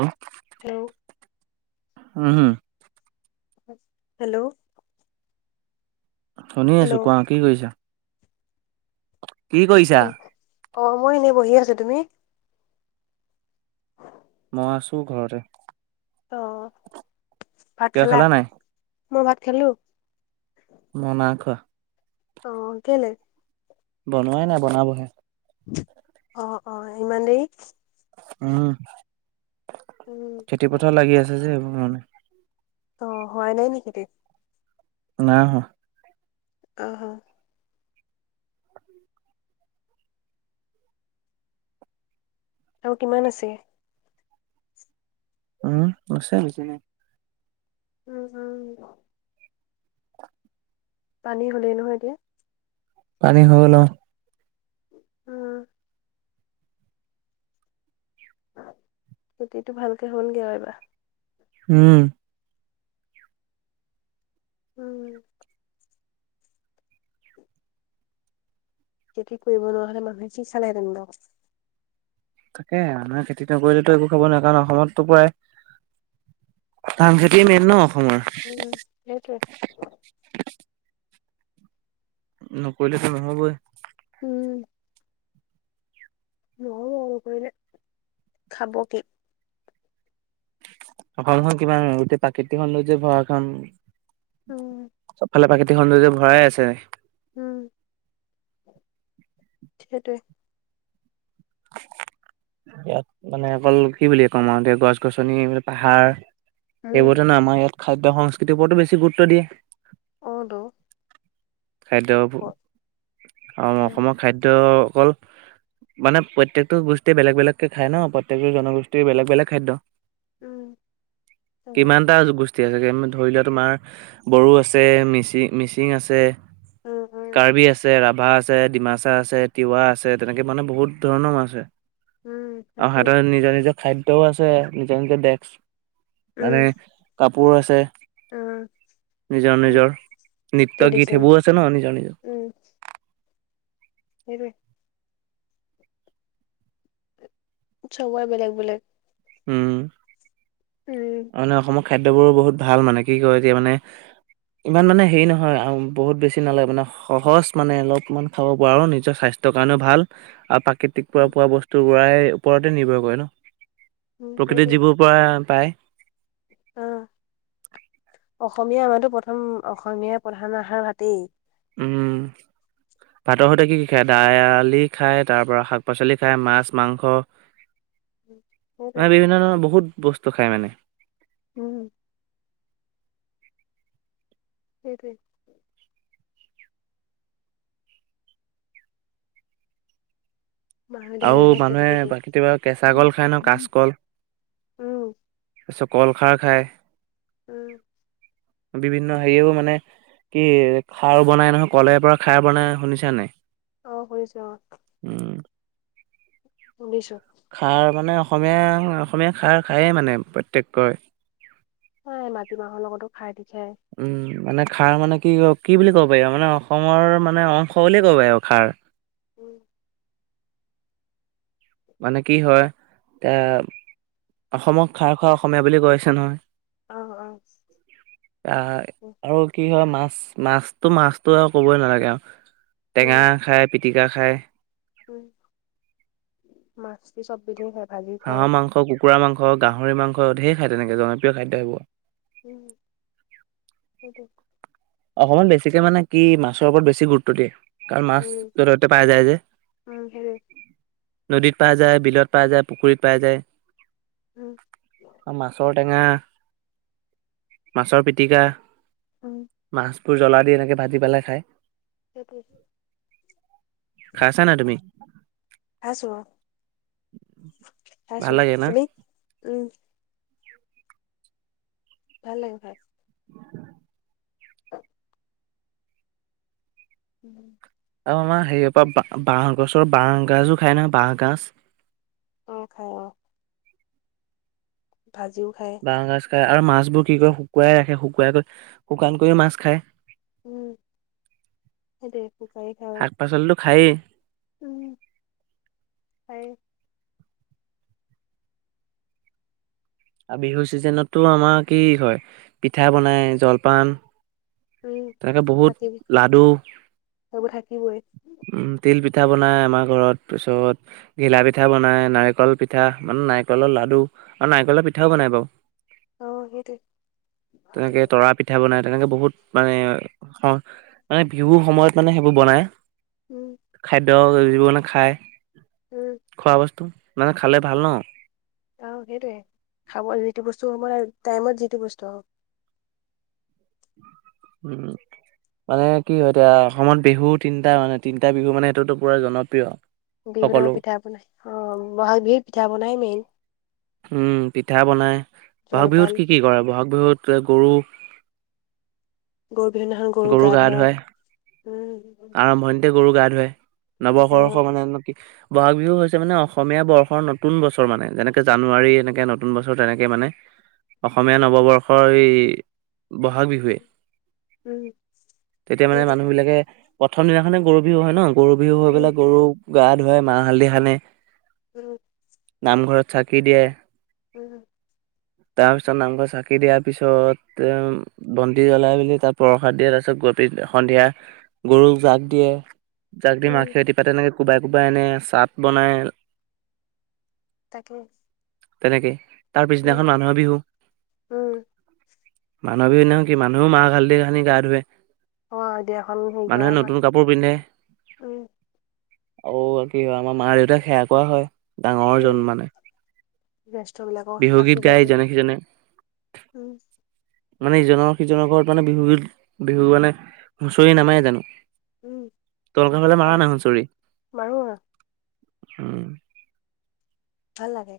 উম। Hello. উম, হুম। Hello? শুনি আছো হেল্ল' কোৱা, কি কৰিছা? [unintelligible] অ মই এনেই বহি আছো তুমি? মই আছো ঘৰতে। অ ভাত কিবা খালা? নাই? মই ভাত খালো। মই নাইখোৱা। অ কেলে? বনোৱাই নাই, বনাবহে। অ' অ ' ইমান দেৰি। উম। উম। খেতিপথাৰত লাগি আছে যে সেইবোৰ কাৰণে। অ হোৱা নাই নেকি তে নাইহোৱা। অ, হ। আৰু কিমান আছে? উম' আছে বেছি নাই। উম' উম '। পানী হ'লেই নহয় এতিয়া। পানী হল অ। উম। খেতিটো ভালকে হলগে আও এইবাৰ। উম। উম, হম। খেতি কৰিব নোৱাৰা হ'লে, মানুহে কি চালে হেঁতেন বাও। তাকে, আমাৰ খেতি নকৰিলেটো একো খাব ন নোৱাৰে কাৰণ অসমতো প্ৰায়- ধান খেতিয়ে মেইন ন অসমৰ? উম, সেইটোৱে। নকৰিলে তো নহবই। উম। উম, নহব নকৰিলে, খাব কি? অসমখন কিমান, গোটেই প্ৰাকৃতিক সৌন্দৰ্য্য যে ভৰা এখন উম চবফালে প্ৰাকৃতি সৌন্দৰ্য্য ভৰাই আছে। উম, সেইটোৱে। ইয়াত মানে অকল, কি বুলি কম আৰু এতিয়া, গছ- গছনি, পাহাৰ উম সেইবোৰতে ন, আমাৰ ইয়াত খাদ্য সংস্কৃতিৰ ওপৰতো বেছি গুৰুত্ব দিয়ে। অ, টো। খাদ্য ওপ, উম অসমৰ খাদ্য অকল মানে প্ৰত্যেকটো গোষ্ঠীয়ে বেলেগ- বেলেগ খাই ন, প্ৰত্যেকটো জনগোষ্ঠীৰ বেলেগ- বেলেগ খাদ্য। উম হ'ব কিমানটা গোষ্ঠ গোষ্ঠী আছে, ধৰি লোৱা, তোমাৰ বড়ো আছে, মিচিং- মিচিং আছে উম উম কাৰ্বি আছে, ৰাভা আছে, ডিমাচা আছে, তিৱা আছে, তেনেকে মানে বহুত ধৰণও আছে। উম আৰু আছে সিহতঁৰ নিজৰ- নিজৰ খাদ্যও আছে, নিজৰ- নিজৰ দেচ মানে উম কাপোৰ আছে। উম নিজৰ- নিজৰ নৃত্যৰ, গীত ট্ৰেডিচন সেইবোৰ আছে ন। নিজৰ নিজৰ। উম। সেইটোৱেই। চবৰে বেলেগ বেলেগ। উম। উম। মানে অসমৰ খাদ্যবোৰো বহুত ভাল মানে। কি কয় এতিয়া মানে ইমান মানে হেৰি নহয় আৰু। বহুত বেছি নালাগে মানে সহজ মানে, অলপমান খাব পৰা আৰু নিজৰ স্বাস্থ্য স্বাস্থ্যৰ কাৰণে ভাল, আৰু পা কৃতিক পৰা উম পোৱা বস্তুবোৰ পৰাই ওপৰতে নিৰ্ভৰ কৰে ন। উম প্ৰকৃতিৰ সেইটোৱে যিবোৰ পোৱাই পায়। অ, অসমীয়া আমাৰতো প্ৰথম অসমীয়া প্ৰধান আহাৰ ভাতেই। উম। ভাতৰ সৈতে কি কি খায়? দালি খায়, তাৰ পৰা শাক- পাচলি খায়, মাছ মাংস। উম, সেইটোৱে এনে বিভিন্ন ধৰণৰ বহুত বস্তু খাই মানে। উম। সেইটোৱেই। মাহী দেউতাই আৰু সেইটো কাৰণে মানুহে খেতিটো বা কৰিছে কেতিয়াবা কেঁচা উম কল খায় ন, কাচকল। পিছত কল খাৰ খায়। উম। বিভিন্ন হেৰিও মানে কি খাৰ বনাই নহয়, কলে পৰা খাৰ বনাই শুনিছা নাই? অ, শুনিছোঁ অ। উম। শুনিছোঁ। খাৰ মানে অসমীয়া- অসমীয়া খাৰ খায়েই মানে প্ৰত্যেকৰ। হয় মাটিমাহৰ লগতো খাৰ দি খায় উম মানে খাৰ মানে কি ক কি বুলি ক'ব পাৰি আৰু মানে অসমৰ মানে অংশ বুলিয়ে কবি আৰু খাৰ উম মানে কি হয় এ অসমক খাৰ খোৱা অসমীয়া বুলি কয়ছে নহয় অ অ এয়া উম আৰু কি হয় মাছ, মাছটো মাছটো আৰু কবই নালাগে আৱ উম টেঙা খায়, পিটিকা খায় উম মাছপি চববিধেই খাই হাঁহৰ মাংস, কুকুৰা মাংস, গাহৰি মাংস ঢেৰ খায় তেনেকে জনপ্ৰিয় খাদ্য সেইবো। উম সেইটোৱে অসমত বেছিকে মানে কি মাছৰ ওপৰত বেছি গুৰুত্ব দিয়ে কাৰণ মাছ উম য'তে ত'তে পাই যায় যে। উম সেইটোৱে নদীত পাই যায়, বিলত পোৱা যায় পুখুৰীত পাই যায় উম আৰু মাছৰ টেঙা, মাছৰ পিটিকা উম মাছবোৰ জ্বলা দিয়া থাকে ভাজি পেলাই খায় সেইটোৱে খাইছানাই তুমি? খাইছোঁ অ, ভাল খাইছোঁ লাগে না? তুমি? উম ভাল লাগে খাই [unintelligible] ওম আৰু আমাৰ হেৰিয়পা বাঁহ বাঁহ গছৰ বাঁহ গাজো খাই নহয় বাঁহ গাজ অ খাই অ ভাজিও খাই বাঁহ গাজ খায় আৰু মাছবোৰ কি কই শুকুৱাই ৰাখে, শুকুৱাই কৈ শুকান কৰি মাছ খায় উম সেইটোৱে শুকাই খায় শাক পাচলিটো খায়েই উম পাৰি আৰু বিহুৰ চিজনটো আমাৰ কি হয় পিঠা বনাই, জলপান উম তেনেকে বহুত থাকিব লাডু সেইবোৰ থাকিবই উম তিল পিঠা বনাই আমাৰ ঘৰত পিছত ঘিলা পিঠা বনাই, নাৰিকল পিঠা মানে নাৰিকলৰ লাডু আৰু নাৰিকলৰ পিঠ ঠাও বনাই বাৰু, অ সেইটোৱে তেনেকে তৰা পিঠ পিঠা বনাই, তেনেকে বহুত মানে মানে বিহুৰ সময়ত মানে সেইবোৰ বনায়। উম খাদ্য যিবোৰ মানে খাই উম খোৱা বস্তু, মানে খালে ভাল ন আহ সেইটোৱে খাব যিটো বস্তু সময় টাইমত যিটো বস্তু হওঁক উম মানে কি হয় এতিয়া অসমত বিহু তিনটা মানে, তিনটা বিহু মানে এইটোতো পুৰা জনপ্ৰিয় বিহুত সকলো আকৌ পিঠা বনাই অ ব'হাগ বিহুত পিঠা বনাই মেইন উম পিঠা বনাই, ব'হাগ বিহুত জলপান কি কি কৰে ব'হাগ বিহুত গৰু গৰু বিহু দিনাখন গৰুক গৰু গা ধুৱায় ধুৱাই উম আৰম্ভণিতে গৰু গা ধুৱাই। সেইটোৱে অ নৱবৰ্ষ মানে উন্নতি বহাগ বিহু হৈছে মানে অসমীয়া বৰ্ষৰ নতুন বছৰ মানে, যেনেকে জানুৱাৰী এনেকে নতুন বছৰ তেনেকে মানে। অসমীয়া নৱবৰ্ষৰ এই বহাগ বিহু। উম এতিয়া মানে মানুহ সেইটোৱে বিলাকে প্ৰথম দিনাখনে গৰু বিহু হয় ন'। গৰু বিহু হৈ উম পেলাই গৰুক গা ধুৱাই মাহ হালধি খানে। উম', নামঘৰত চাকি দিয়ে। উম', তাৰ পিছত নামঘৰত চাকি দিয়াৰ পিছত, উ বন্তি জ্বলাই মেলি তাত প্ৰসাদ দিয়ে তাৰপিছত, সন্ধিয়া গৰুক জাগ দিয়ে, জাক দি উম মাখিয়তি পাত তেনেকে কোবাই কোবাই আনে, চাট বনাই তাকেই। তেনেকেই, তাৰ পিছদিনাখন মানুহৰ বিহু। উম, মানুহ বিহুৰ দিনাখন কি, মানুহও মাহ হালধি সানি গা ধুৱে। অ', তিয়াখন হেৰি মানুহে কৰা, নতুন কাপোৰ পিন্ধে উম',। আৰু কি হয় আমাৰ মা-দেউতাক সেয়া কৰোৱা হয়, ডাঙৰ উম, জন মানে। জ্যেষ্ঠ বিলাকক বিহু গীত গাই আশীৰ্বাদ দিয়ে। ইজনে সিজনে উম',। মানে ইিজনৰ সিজনৰ ঘৰত মানে বিহু- বিহু মানে হুঁচৰি নামায় জানো? উম, তহঁতৰ ফালে মাৰে বাচ নাই হুচৰি? মাৰো আৰু উম'। ভাল লাগে।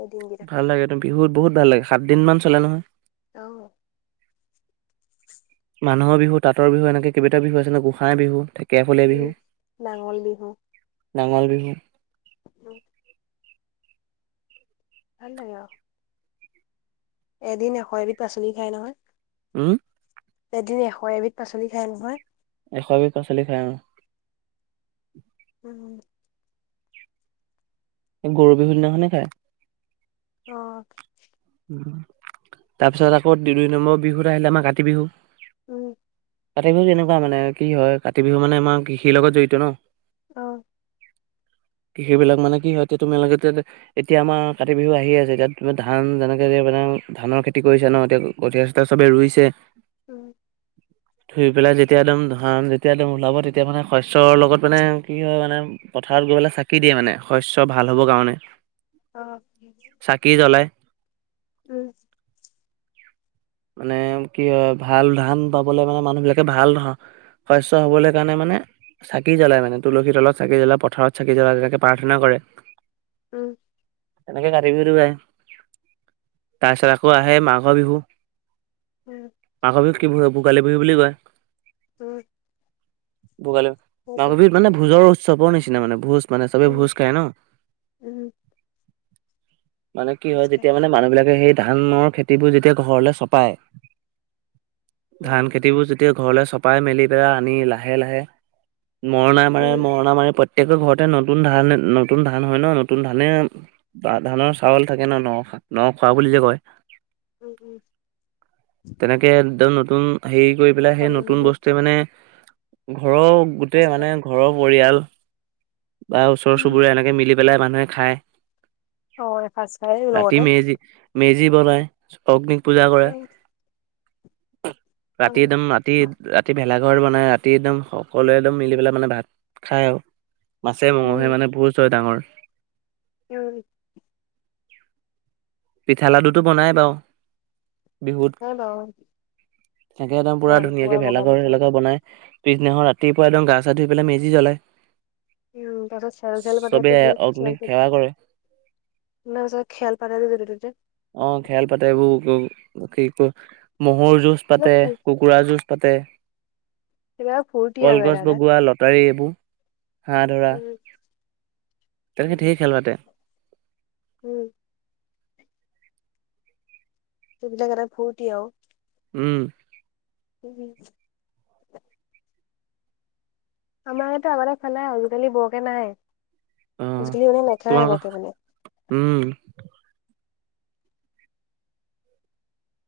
এই দিনকেইটা ভাল লাগেতু বিহুত বহুত ভাল লাগে, সাতদিনমান চলে নহয়। অ',। মানুহৰ বিহু, তাঁতৰ বিহু এনেকৈ কেইবাটা বিহু আছেনে গোসাই বিহু, ঢেকীয়াফলীয়া উম। বিহু। নাঙল বিহু নাঙল বিহু। উম',। ভাল লাগে আৰু। এদিন এশ এবিধ পাচলি খাই নহয়। উম',। এদিন এশ এবিধ পাচলি খাই নহয়। এশ এবিধ পাচলি খায় অ',। উম',। এই গৰু বিহুৰ দিনাখনে খাই। অ',। তাৰ পিছত আকৌ দুই নম্বৰ বিহুত আহিলে, আমাৰ কাতি বিহু। উম',। কাতি বিহু এনেকুৱা মানে কি হয়, কাতি বিহু মানে আমাৰ কৃষিৰ লগত জড়িত ন'। অ',। ঙম কৃষিব বিলাক মানে কি হয়, এতিয়া তোমালোকে টো এতিয়া আমাৰ কাতি বিহু আহি আছে। এতিয়া ধান যেনে যেনে ধানৰ খেতি কৰিছে ন'। এতিয়া কঠিয়া-চঠিয়া চবে ৰুইছে। উম',। ধুই পেলাই যেতিয়া একদম ধান যেতিয়া একদম ওলাব, তেতিয়া মানে শস্যৰ লগত মানে কি হয় মানে পথাৰত গৈ পেলাই চাকি দিয়ে মানে, শস্য ভাল হ'বৰ কাৰণে। অ',। চাকি জ্বলাই। উম',। মানে কি হয় ভাল ধান পাবলে মানে মানুহ বিলাকে ভাল শস্য হ'বলৈ কাৰণে মানে চাকি জ্বলাই মানে তুলসী তলত চাকি জ্বলাই পথাৰত চাকি জ্বলাই তেনেকে প্ৰাৰ্থনা কৰে উম, এনেকে কাতি বিহুতো আহে তাৰপিছত আকৌ আহে মাঘৰ বিহু। উম, মাঘৰ বিহুক কি বিহু, ভোগালী বিহু বুলি কয়। উম, ভোগালী সেইটোৱে মাঘবিহুত মানে ভোজৰ উৎসৱৰ নিচিনা মানে ভোজ মানে চবে উম, ভোজ খায় ন' উম, মানে কি ভোজ হয় খাই যেতিয়া মানে মানুহবিলাকে সেই ধানৰ খেতিবোৰ যেতিয়া ঘৰলে চপাই উম, ধান খেতিবোৰ যেতিয়া ঘৰলে চপাই মেলি পেলাই আনি লাহে লাহে মৰণা মাৰে উম, মৰণা মাৰি প্ৰত ঘৰতে নতুন ধান নতুন ধান হয় ন' নতুন ধানে বৰা ধানৰ চাউল থাকে ন' নখা নখোৱা বুলি যে কয়। উম, উম, তেনেকে একদম নতুন হেৰি কৰি পেলাই সেই চবে নতুন মিলি বস্তুৱে মানে ঘৰৰ এসাঁজ গোটেই খাই মানে ঘৰৰ পৰিয়াল বা ওচৰ উম, চুবুৰীয়া এনেকে মিলি পেলাই মানুহে খায়। অ', এখাচ খাই ৰাতি লগতে মেজি মেজি বনাই অগ্নিক পূজা ক [inaudible] অ, ৰাতি একদম ৰাতি ৰা ৰাতি ভেলাঘৰ বনায় ৰাতি একদম সকলোৱে একদম মিলি পেলাই মানে ভাত খায় আৰু। মাছে মঙহে উম, মানে ভূজ হয় ডাঙৰ। উম, পিঠা লাডুটো বনাই বাৰু। বিহুত নাই বাৰু একে একদম পুৰা নাই ধুনীয়াকে বগা ভেলাঘৰ পিঠা। চেলাঘৰ বনাই। পিছদিনাখন ৰাতিপুৱা একদম গা ছা ধুই পেলাই মেজি জ্বলাই। উম, তাৰপিছত চেল চেল চবে পাতাতো অগ্নিক [unintelligible] সেৱা কৰে আমাৰ ওচৰত খেল পাটে যে যতে ত'তে। অ', খেল পাতে এইবোৰ কি কয় মহৰ জুজ পাতে এইবিলাক ফু- কু কুকৰা যুঁজ পাতে, সেইবিলাক ফূৰ্তি আৰু কলগছ এটা এটা। বগোৱা লটাৰী এইবোৰ হাঁহ ধৰা, উম, তেনেকে উম, ধেৰ খেল পাতে। উম, সেইবিলাক এটা ফূৰটি আৰু। উম, [inaudible] আমাৰ ইয়াতো আগতে খেলে আজিকালি বৰকে নাই অ আজিকালি নেখেলে তোমালোকৰ বৰকে মানে। উম,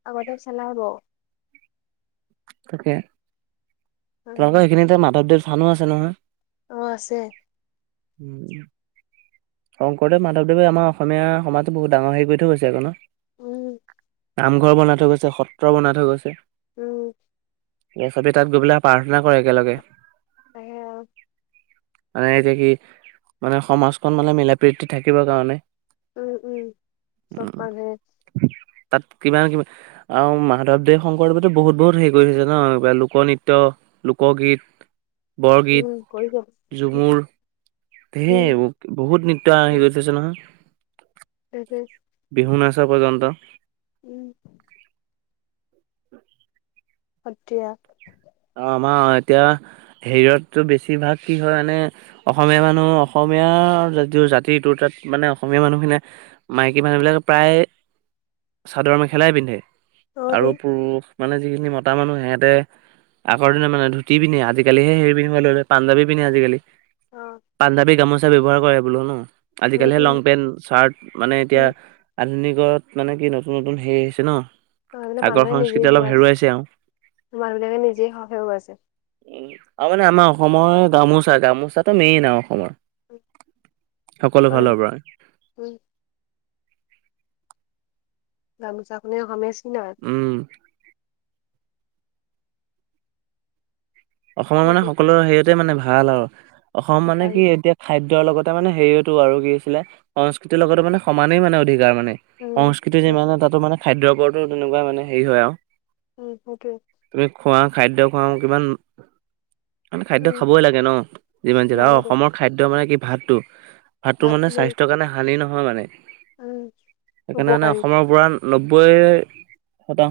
আগতে খেলাব তাকে উম, তোমালোকৰ সেইখিনিতে মাধৱদেৱ থানো আছে নহয়। অ', আছে। উম, শংকৰদেৱ মাধৱদেৱে আমাৰ অসমীয়া সমাজটো বহুত ডাঙৰ হেৰি কৰি থৈ গৈছে আকৌ ন। উম, নামঘৰ বনাই থৈ গৈছে সত্ৰ বনাই থৈ গৈছে উম, এই চবে তাত গৈ পেলাই প্ৰাৰ্থনা কৰে একেলগে। তাই হেইয়া মানে এতিয়া কি মানে সমাজখন মানে মিলা প্ৰীতিকে থাকিবৰ কাৰণে। উম, উম চব উম মানুহে তাত কিমান কিমান আৰু মাধৱদেৱ শংকৰদেৱতো বহুত বহুত হেৰি কৰি থৈছে ন? কিবা লোকনৃত্য লোকগীত, উম, বৰগীত, কৰিছে উম, ঝুমুৰ ঢেৰ উম, এইবোৰ বহুত নৃত্য উম, হেৰি কৰি থৈছে নহয়। তাকে। বিহুনাছ পৰ্য্যন্ত। উম। উ [unintelligible] সত্ৰিয়া। আৰু আমাৰ এতিয়া হেৰিয়াততো বেছিভাগ কি হয় মানে। অসমীয়া মানুহ অসমীয়া জাতিটো তাত মানে অসমীয়া মানুহখিনিয়ে মাইকী মানুহবিলাকে প্ৰায় চাদৰ মেখেলাই পিন্ধে। অ তো আৰু পুৰুষ মানে যিখিনি মতা মানুহ সিহঁতে আগৰ দিনৰ মানুহে ধুতি পিন্ধে, আজিকালি হৰি পিন্ধিব ল'লে পাঞ্জাবি পিন্ধে আজিকালি অ পাঞ্জাবী গামোচা ব্যৱহাৰ কৰে বোলো ন, উম আজিকালিহে উম লং পেন্ট চাৰ্ট। মানে এতিয়া উম আধুনিকত মানে কি নতুন নতুন হেৰি হৈছে ন? অ এইবিলাক আগৰ মানুহে নিজেই সংস্কৃতি অলপ হেৰুৱাইছে আৰু। মানুহ বিলাকে নিজেই সাহস হেৰুৱাইছে। অ' আৰু মানে আমাৰ অসমৰ গামোচা, গামোচাটো মেইন আৰু অসমৰ। উম সকলোফালৰ পৰাই। উম। গামোচাখনেই অসমীয়া চিন আৰু। উম। অসমৰ মানে সেইটো সকলো হেৰিয়াতে মানে ভাল আৰু, অসমৰ মানে ভাল কি এতিয়া খাদ্যৰ লগতে মানে হেৰিয়াটো আৰু কি হৈছিলে সংস্কৃতিৰ লগত মানে সমানেই মানে অধিক যাৰ মানে, উম সংস্কৃতি যি মানে তাতো মানে খাদ্যৰ ওপৰতো তেনেকুৱা মানে হেৰি হয় আৰু। উম, সেইটোৱে। তুমি খোৱা, খাদ্য খোৱা কিমান মানে খাদ্য উম খাবই লাগে ন? যিমান যি আৰু লাগেতো অসমৰ খাদ্য মানে কি ভাতটো। ভাতটো ভাত মানে স্বাস্থ্যৰ কাৰণে হানি নহয় মানে, উম সেইকাৰণে মানে উপকাৰী অসমৰ পুৰা নব্বৈ শতাংশ